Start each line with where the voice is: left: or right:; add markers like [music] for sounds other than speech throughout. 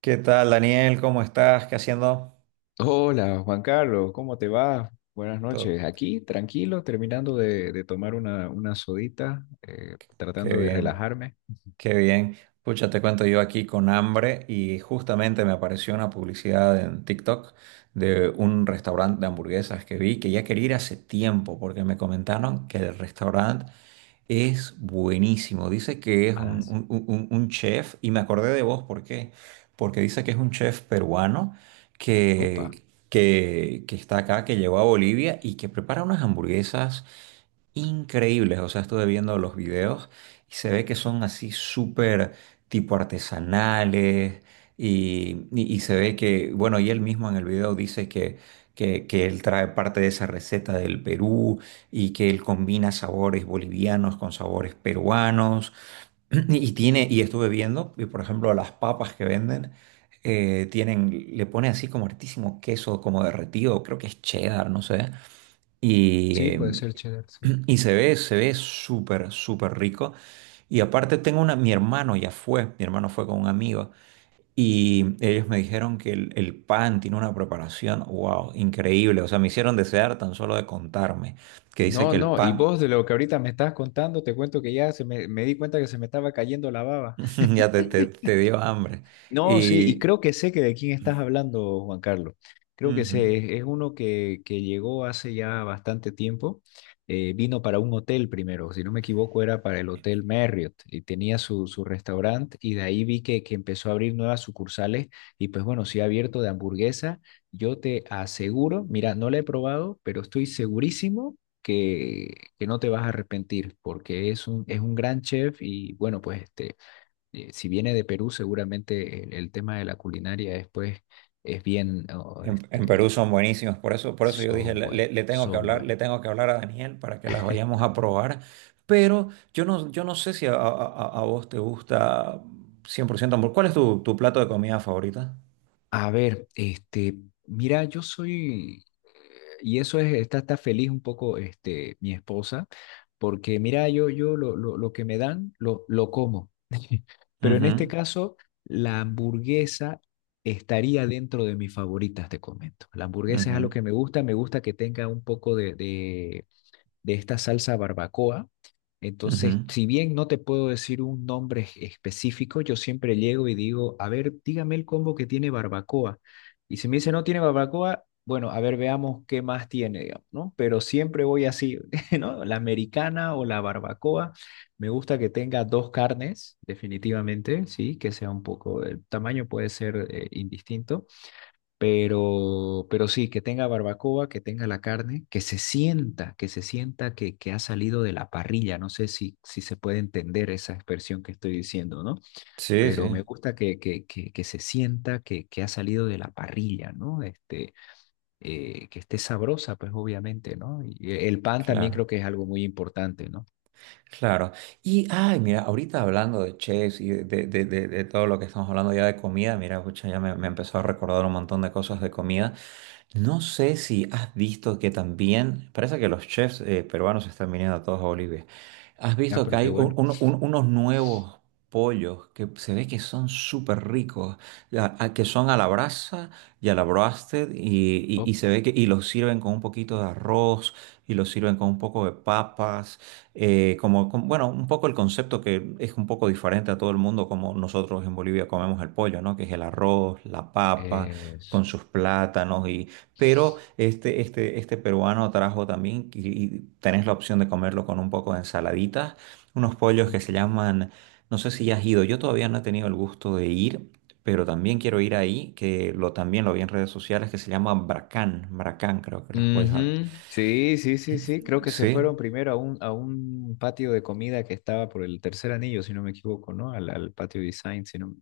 right: ¿Qué tal, Daniel? ¿Cómo estás? ¿Qué haciendo?
left: Hola, Juan Carlos, ¿cómo te va? Buenas
right: Todo.
left: noches. Aquí, tranquilo, terminando de tomar una sodita,
right: Qué
left: tratando de
right: bien,
left: relajarme.
right: qué bien. Pucha, te cuento, yo aquí con hambre y justamente me apareció una publicidad en TikTok de un restaurante de hamburguesas que vi, que ya quería ir hace tiempo porque me comentaron que el restaurante es buenísimo. Dice que es
left: Ah,
right: un,
left: sí.
right: un chef y me acordé de vos. ¿Por qué? Porque dice que es un chef peruano
left: Opa.
right: que está acá, que llegó a Bolivia y que prepara unas hamburguesas increíbles. O sea, estuve viendo los videos y se ve que son así súper tipo artesanales y se ve que, bueno, y él mismo en el video dice que él trae parte de esa receta del Perú y que él combina sabores bolivianos con sabores peruanos [clears throat] y tiene, y estuve viendo, y por ejemplo, las papas que venden, tienen, le pone así como hartísimo queso como derretido, creo que es cheddar, no sé. Y,
left: Sí, puede ser cheddar, sí.
right: [clears throat] y se ve súper, súper rico. Y aparte tengo una, mi hermano ya fue, mi hermano fue con un amigo y ellos me dijeron que el pan tiene una preparación, wow, increíble. O sea, me hicieron desear tan solo de contarme que dice
left: No,
right: que el
left: no, y
right: pan...
left: vos de lo que ahorita me estás contando, te cuento que ya me di cuenta que se me estaba cayendo la baba.
right: [laughs] Ya te, te dio hambre.
left: No, sí, y
right: Y
left: creo que sé que de quién estás hablando, Juan Carlos. Creo que
right: ujú.
left: sé, es uno que llegó hace ya bastante tiempo. Vino para un hotel primero, si no me equivoco, era para el Hotel Marriott y tenía su restaurante y de ahí vi que empezó a abrir nuevas sucursales y pues bueno, sí ha abierto de hamburguesa. Yo te aseguro, mira, no la he probado, pero estoy segurísimo que, que no te vas a arrepentir porque es un gran chef y bueno, pues este si viene de Perú, seguramente el tema de la culinaria después es bien, oh,
right: En Perú
left: este,
right: son buenísimos, por eso yo dije,
left: son
right: le,
left: buenos,
right: le tengo que
left: son
right: hablar,
left: buenos.
right: le tengo que hablar a Daniel para que las vayamos a probar, pero yo no, yo no sé si a vos te gusta 100% hamburguesa. ¿Cuál es tu, tu plato de comida favorita?
left: A ver, este, mira, yo soy, y eso está feliz un poco, este, mi esposa, porque mira, yo lo que me dan, lo como. [laughs] Pero en
right: Ujú,
left: este caso, la hamburguesa estaría dentro de mis favoritas, te comento. La hamburguesa es algo
right: ujú,
left: que me gusta que tenga un poco de esta salsa barbacoa.
right: ujú.
left: Entonces, si bien no te puedo decir un nombre específico, yo siempre llego y digo, a ver, dígame el combo que tiene barbacoa. Y si me dice no tiene barbacoa, bueno, a ver, veamos qué más tiene, digamos, ¿no? Pero siempre voy así, [laughs] ¿no? La americana o la barbacoa. Me gusta que tenga dos carnes, definitivamente, sí, que sea un poco, el tamaño puede ser indistinto pero sí, que tenga barbacoa, que tenga la carne, que se sienta, que se sienta que ha salido de la parrilla. No sé si se puede entender esa expresión que estoy diciendo, ¿no?
right: Sí,
left: Pero
right: sí,
left: me gusta que se sienta que ha salido de la parrilla, ¿no? Este, que esté sabrosa, pues obviamente, ¿no? Y el pan también
right: claro,
left: creo que es algo muy importante, ¿no?
right: claro. Y, ay, mira, ahorita hablando de chefs y de, de todo lo que estamos hablando ya de comida, mira, pucha, ya me empezó a recordar un montón de cosas de comida. No sé si has visto que también, parece que los chefs peruanos están viniendo a todos a Bolivia. Has
left: Ah,
right: visto que
left: pero qué
right: hay
left: bueno.
right: unos nuevos pollos que se ve que son súper ricos, que son a la brasa y a la broasted y
left: Oh.
right: se ve que y los sirven con un poquito de arroz y los sirven con un poco de papas, como, bueno, un poco el concepto, que es un poco diferente a todo el mundo, como nosotros en Bolivia comemos el pollo, ¿no? Que es el arroz, la papa
left: es-
right: con sus plátanos, pero este peruano trajo también, y tenés la opción de comerlo con un poco de ensaladitas, unos pollos que se
left: Ujú.
right: llaman, no sé si ya has ido, yo todavía no he tenido el gusto de ir, pero también quiero ir ahí, que lo, también lo vi en redes sociales, que se llama Bracán. Bracán creo que los pollos. Al-
left: Ujú. Sí, sí, sí, sí. Creo que se
right: sí.
left: fueron primero a un patio de comida que estaba por el tercer anillo, si no me equivoco, ¿no? Al patio design, si no.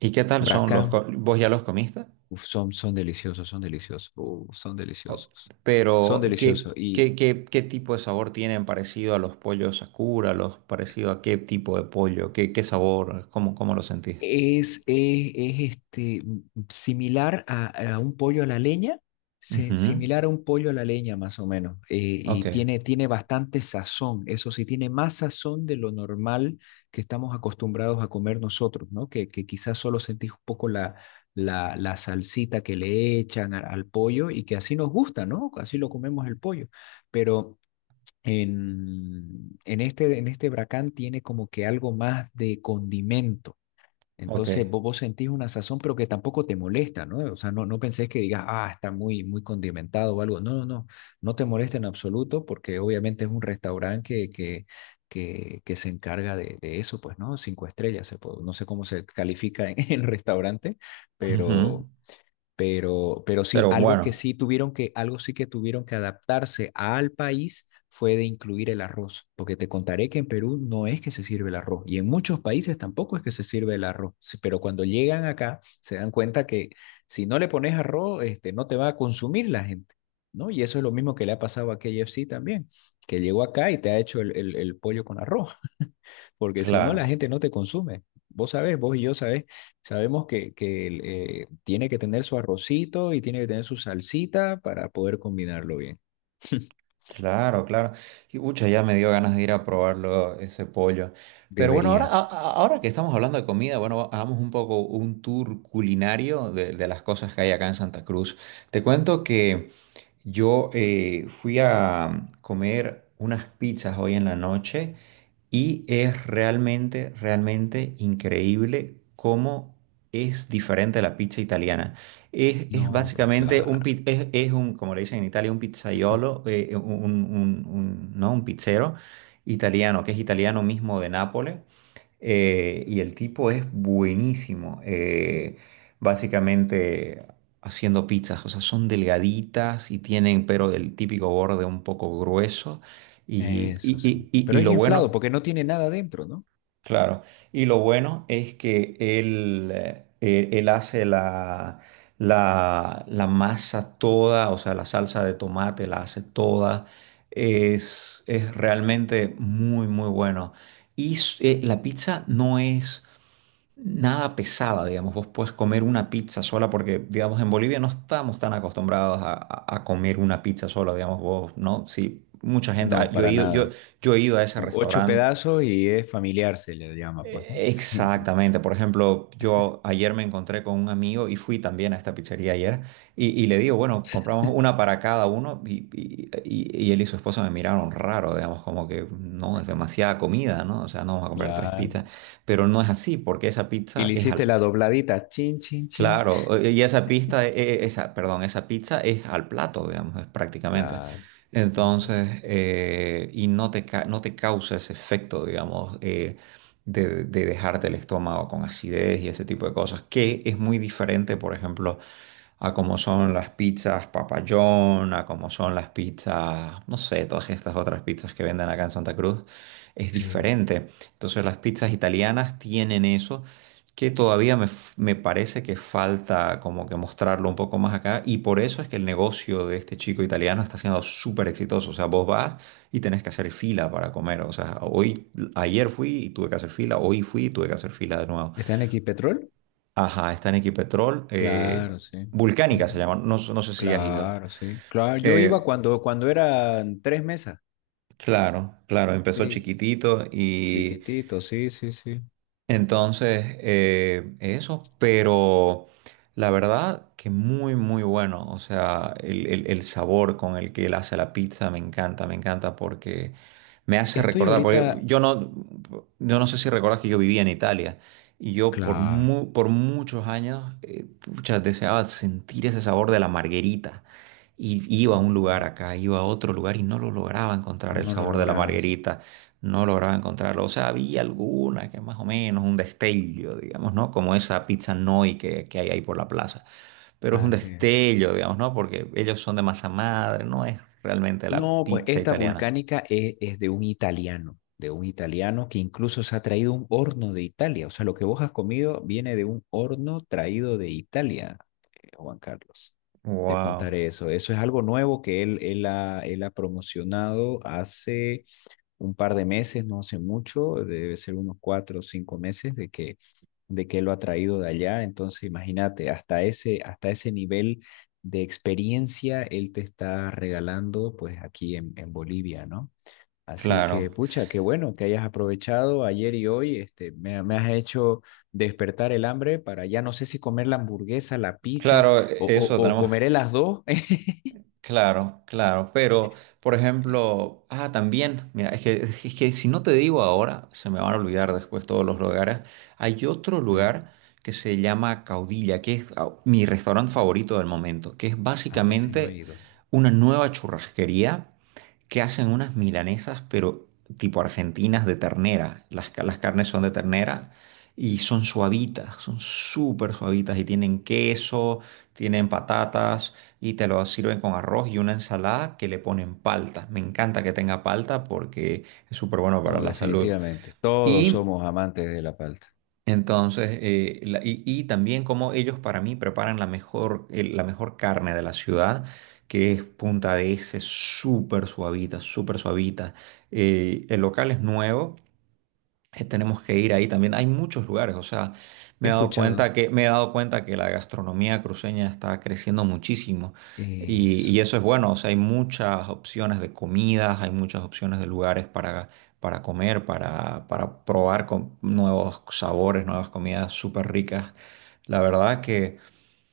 right: ¿Y qué tal son los?
left: Bracam.
right: ¿Vos ya los comiste?
left: Uf, son deliciosos, son deliciosos. Uf, son
right: O-
left: deliciosos. Son
right: pero,
left: deliciosos. Y
right: ¿qué tipo de sabor tienen, parecido a los pollos Sakura, los parecido a qué tipo de pollo? ¿Qué, qué sabor? ¿Cómo, cómo lo sentís?
left: Es, es, es, este, similar a un pollo a la leña,
right: Ujú,
left: similar a un pollo a la leña más o menos, y
right: ok,
left: tiene bastante sazón, eso sí, tiene más sazón de lo normal que estamos acostumbrados a comer nosotros, ¿no? Que quizás solo sentís un poco la salsita que le echan al pollo y que así nos gusta, ¿no? Así lo comemos el pollo, pero. En este bracán tiene como que algo más de condimento
right: ok.
left: entonces vos sentís una sazón, pero que tampoco te molesta, ¿no? O sea, no, no pensés que digas, ah, está muy, muy condimentado o algo. No, no, no, no te molesta en absoluto porque obviamente es un restaurante que se encarga de eso, pues, ¿no? Cinco estrellas, no sé cómo se califica en [laughs] el restaurante,
right: Ujú.
left: pero,
right: [laughs]
left: pero sí,
right: Pero bueno,
left: algo sí que tuvieron que adaptarse al país fue de incluir el arroz, porque te contaré que en Perú no es que se sirve el arroz y en muchos países tampoco es que se sirve el arroz, sí, pero cuando llegan acá se dan cuenta que si no le pones arroz, este, no te va a consumir la gente, ¿no? Y eso es lo mismo que le ha pasado a KFC también, que llegó acá y te ha hecho el pollo con arroz, [laughs] porque si no la
right: claro,
left: gente no te consume. Vos sabés, vos y yo sabés Sabemos que tiene que tener su arrocito y tiene que tener su salsita para poder combinarlo bien.
right: claro, claro. Y pucha, ya me dio ganas de ir a probarlo, ese pollo. Pero bueno, ahora,
left: Deberías.
right: ahora que estamos hablando de comida, bueno, hagamos un poco un tour culinario de las cosas que hay acá en Santa Cruz. Te cuento que yo fui a comer unas pizzas hoy en la noche y es realmente, realmente increíble cómo es diferente la pizza italiana. Es
left: No, pues
right: básicamente un,
left: claro,
right: es un, como le dicen en Italia, un pizzaiolo, un, no, un pizzero italiano, que es italiano mismo de Nápoles. Y el tipo es buenísimo, básicamente haciendo pizzas. O sea, son delgaditas y tienen, pero el típico borde un poco grueso. Y,
left: eso sí. Pero
right: y
left: es
right: lo
left: inflado
right: bueno...
left: porque no tiene nada dentro, ¿no?
right: Claro, y lo bueno es que él, él hace la, la, la masa toda, o sea, la salsa de tomate la hace toda. Es realmente muy, muy bueno. Y la pizza no es nada pesada, digamos. Vos puedes comer una pizza sola porque, digamos, en Bolivia no estamos tan acostumbrados a, a comer una pizza sola, digamos, vos, ¿no? Sí, mucha gente,
left: No,
right: ah, yo he
left: para
right: ido, yo,
left: nada.
right: yo he ido a ese
left: Son ocho
right: restaurante.
left: pedazos y es familiar, se le llama, pues, ¿no? [laughs]
right: Exactamente, por ejemplo, yo ayer me encontré con un amigo y fui también a esta pizzería ayer y le digo, bueno, compramos una para cada uno, y él y su esposa me miraron raro, digamos, como que no, es demasiada comida, ¿no? O sea, no vamos a comprar tres
left: Claro.
right: pizzas, pero no es así porque esa
left: Y
right: pizza
left: le
right: es,
left: hiciste
right: al-
left: la dobladita, chin, chin, chin.
right: claro, y esa pista, esa, perdón, esa pizza es al plato, digamos, es prácticamente.
left: Claro. Ujú.
right: Entonces, y no te, no te causa ese efecto, digamos, de dejarte el estómago con acidez y ese tipo de cosas, que es muy diferente, por ejemplo, a cómo son las pizzas papayón, a cómo son las pizzas, no sé, todas estas otras pizzas que venden acá en Santa Cruz, es
left: Sí.
right: diferente. Entonces, las pizzas italianas tienen eso que todavía me, me parece que falta como que mostrarlo un poco más acá, y por eso es que el negocio de este chico italiano está siendo súper exitoso. O sea, vos vas y tenés que hacer fila para comer. O sea, hoy, ayer fui y tuve que hacer fila, hoy fui y tuve que hacer fila de nuevo.
left: ¿Está en Equipetrol?
right: Ajá, está en Equipetrol.
left: Claro, sí.
right: Vulcánica se
left: Ujú.
right: llama, no, no sé si has ido.
left: Claro, sí. Claro, yo iba
right: Eh,
left: cuando eran tres mesas.
right: claro, claro, empezó
left: Sí,
right: chiquitito y...
left: chiquitito, sí, sí, sí.
right: Entonces, eso, pero la verdad que muy, muy bueno. O sea, el, el sabor con el que él hace la pizza me encanta, me encanta, porque me hace
left: Estoy
right: recordar, porque
left: ahorita,
right: yo no, yo no sé si recuerdas que yo vivía en Italia, y yo por,
left: claro,
right: por muchos años, pucha, deseaba sentir ese sabor de la marguerita. Y iba a un lugar
left: ujú,
right: acá, iba a otro lugar y no lo lograba encontrar el
left: no lo
right: sabor de la
left: lograbas.
right: marguerita. No lograba encontrarlo. O sea, había alguna que más o menos, un destello, digamos, ¿no? Como esa pizza Noi que hay ahí por la plaza. Pero es un
left: Así es.
right: destello, digamos, ¿no? Porque ellos son de masa madre, no es realmente la
left: No, pues
right: pizza
left: esta
right: italiana.
left: volcánica es de un italiano, que incluso se ha traído un horno de Italia. O sea, lo que vos has comido viene de un horno traído de Italia, Juan Carlos. Te
right: Wow.
left: contaré eso. Eso es algo nuevo que él ha promocionado hace un par de meses, no hace mucho, debe ser unos 4 o 5 meses de que lo ha traído de allá. Entonces, imagínate, hasta ese nivel de experiencia él te está regalando pues aquí en Bolivia, ¿no? Así que,
right: Claro,
left: pucha, qué bueno que hayas aprovechado ayer y hoy, este, me has hecho despertar el hambre para ya no sé si comer la hamburguesa, la pizza
right: claro,
left: o, o,
right: eso
left: o
right: tenemos.
left: comeré las dos. [laughs]
right: Claro, claro, pero por ejemplo, ah, también, mira, es que si no te digo ahora, se me van a olvidar después todos los lugares. Hay otro
left: Sí.
right: lugar que se llama Caudilla, que es, ah, mi restaurante favorito del momento, que es
left: Ah, ese no he
right: básicamente
left: ido.
right: una nueva churrasquería, que hacen unas milanesas, pero tipo argentinas, de ternera. Las, las carnes son de ternera y son suavitas, son súper suavitas y tienen queso, tienen patatas y te lo sirven con arroz y una ensalada que le ponen palta. Me encanta que tenga palta porque es súper bueno para
left: No,
right: la salud.
left: definitivamente. Todos
right: Y
left: somos amantes de la palta.
right: entonces, y también como ellos para mí preparan la mejor, la mejor carne de la ciudad, que es Punta de ese, súper suavita, súper suavita. El local es nuevo, tenemos que ir ahí también. Hay muchos lugares, o sea, me
left: He
right: he dado
left: escuchado.
right: cuenta que, me he dado cuenta que la gastronomía cruceña está creciendo muchísimo,
left: Eso.
right: y eso es bueno, o sea, hay muchas opciones de comidas, hay muchas opciones de lugares para comer, para probar con nuevos sabores, nuevas comidas súper ricas. La verdad que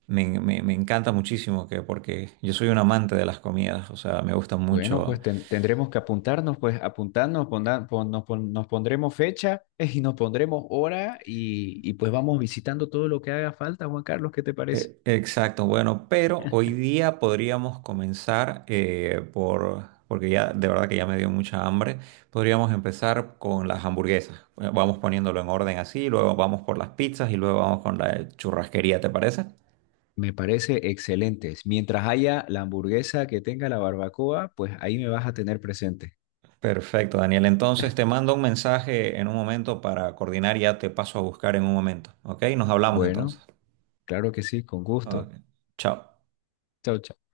right: me, me encanta muchísimo que, porque yo soy un amante de las comidas, o sea, me gusta
left: Bueno,
right: mucho.
left: pues tendremos que apuntarnos, pues apuntarnos, nos pondremos fecha [laughs] y nos pondremos hora y pues vamos visitando todo lo que haga falta, Juan Carlos, ¿qué te parece?
right: Exacto, bueno, pero hoy día podríamos comenzar, por, porque ya de verdad que ya me dio mucha hambre, podríamos empezar con las hamburguesas. Bueno, vamos poniéndolo en orden así, luego vamos por las pizzas y luego vamos con la churrasquería, ¿te parece?
left: Me parece excelente. Mientras haya la hamburguesa que tenga la barbacoa, pues ahí me vas a tener presente.
right: Perfecto, Daniel. Entonces te mando un mensaje en un momento para coordinar, ya te paso a buscar en un momento, ¿ok? Nos hablamos
left: Bueno,
right: entonces.
left: claro que sí, con
right: Ok.
left: gusto.
right: Chao.
left: Chao, chao.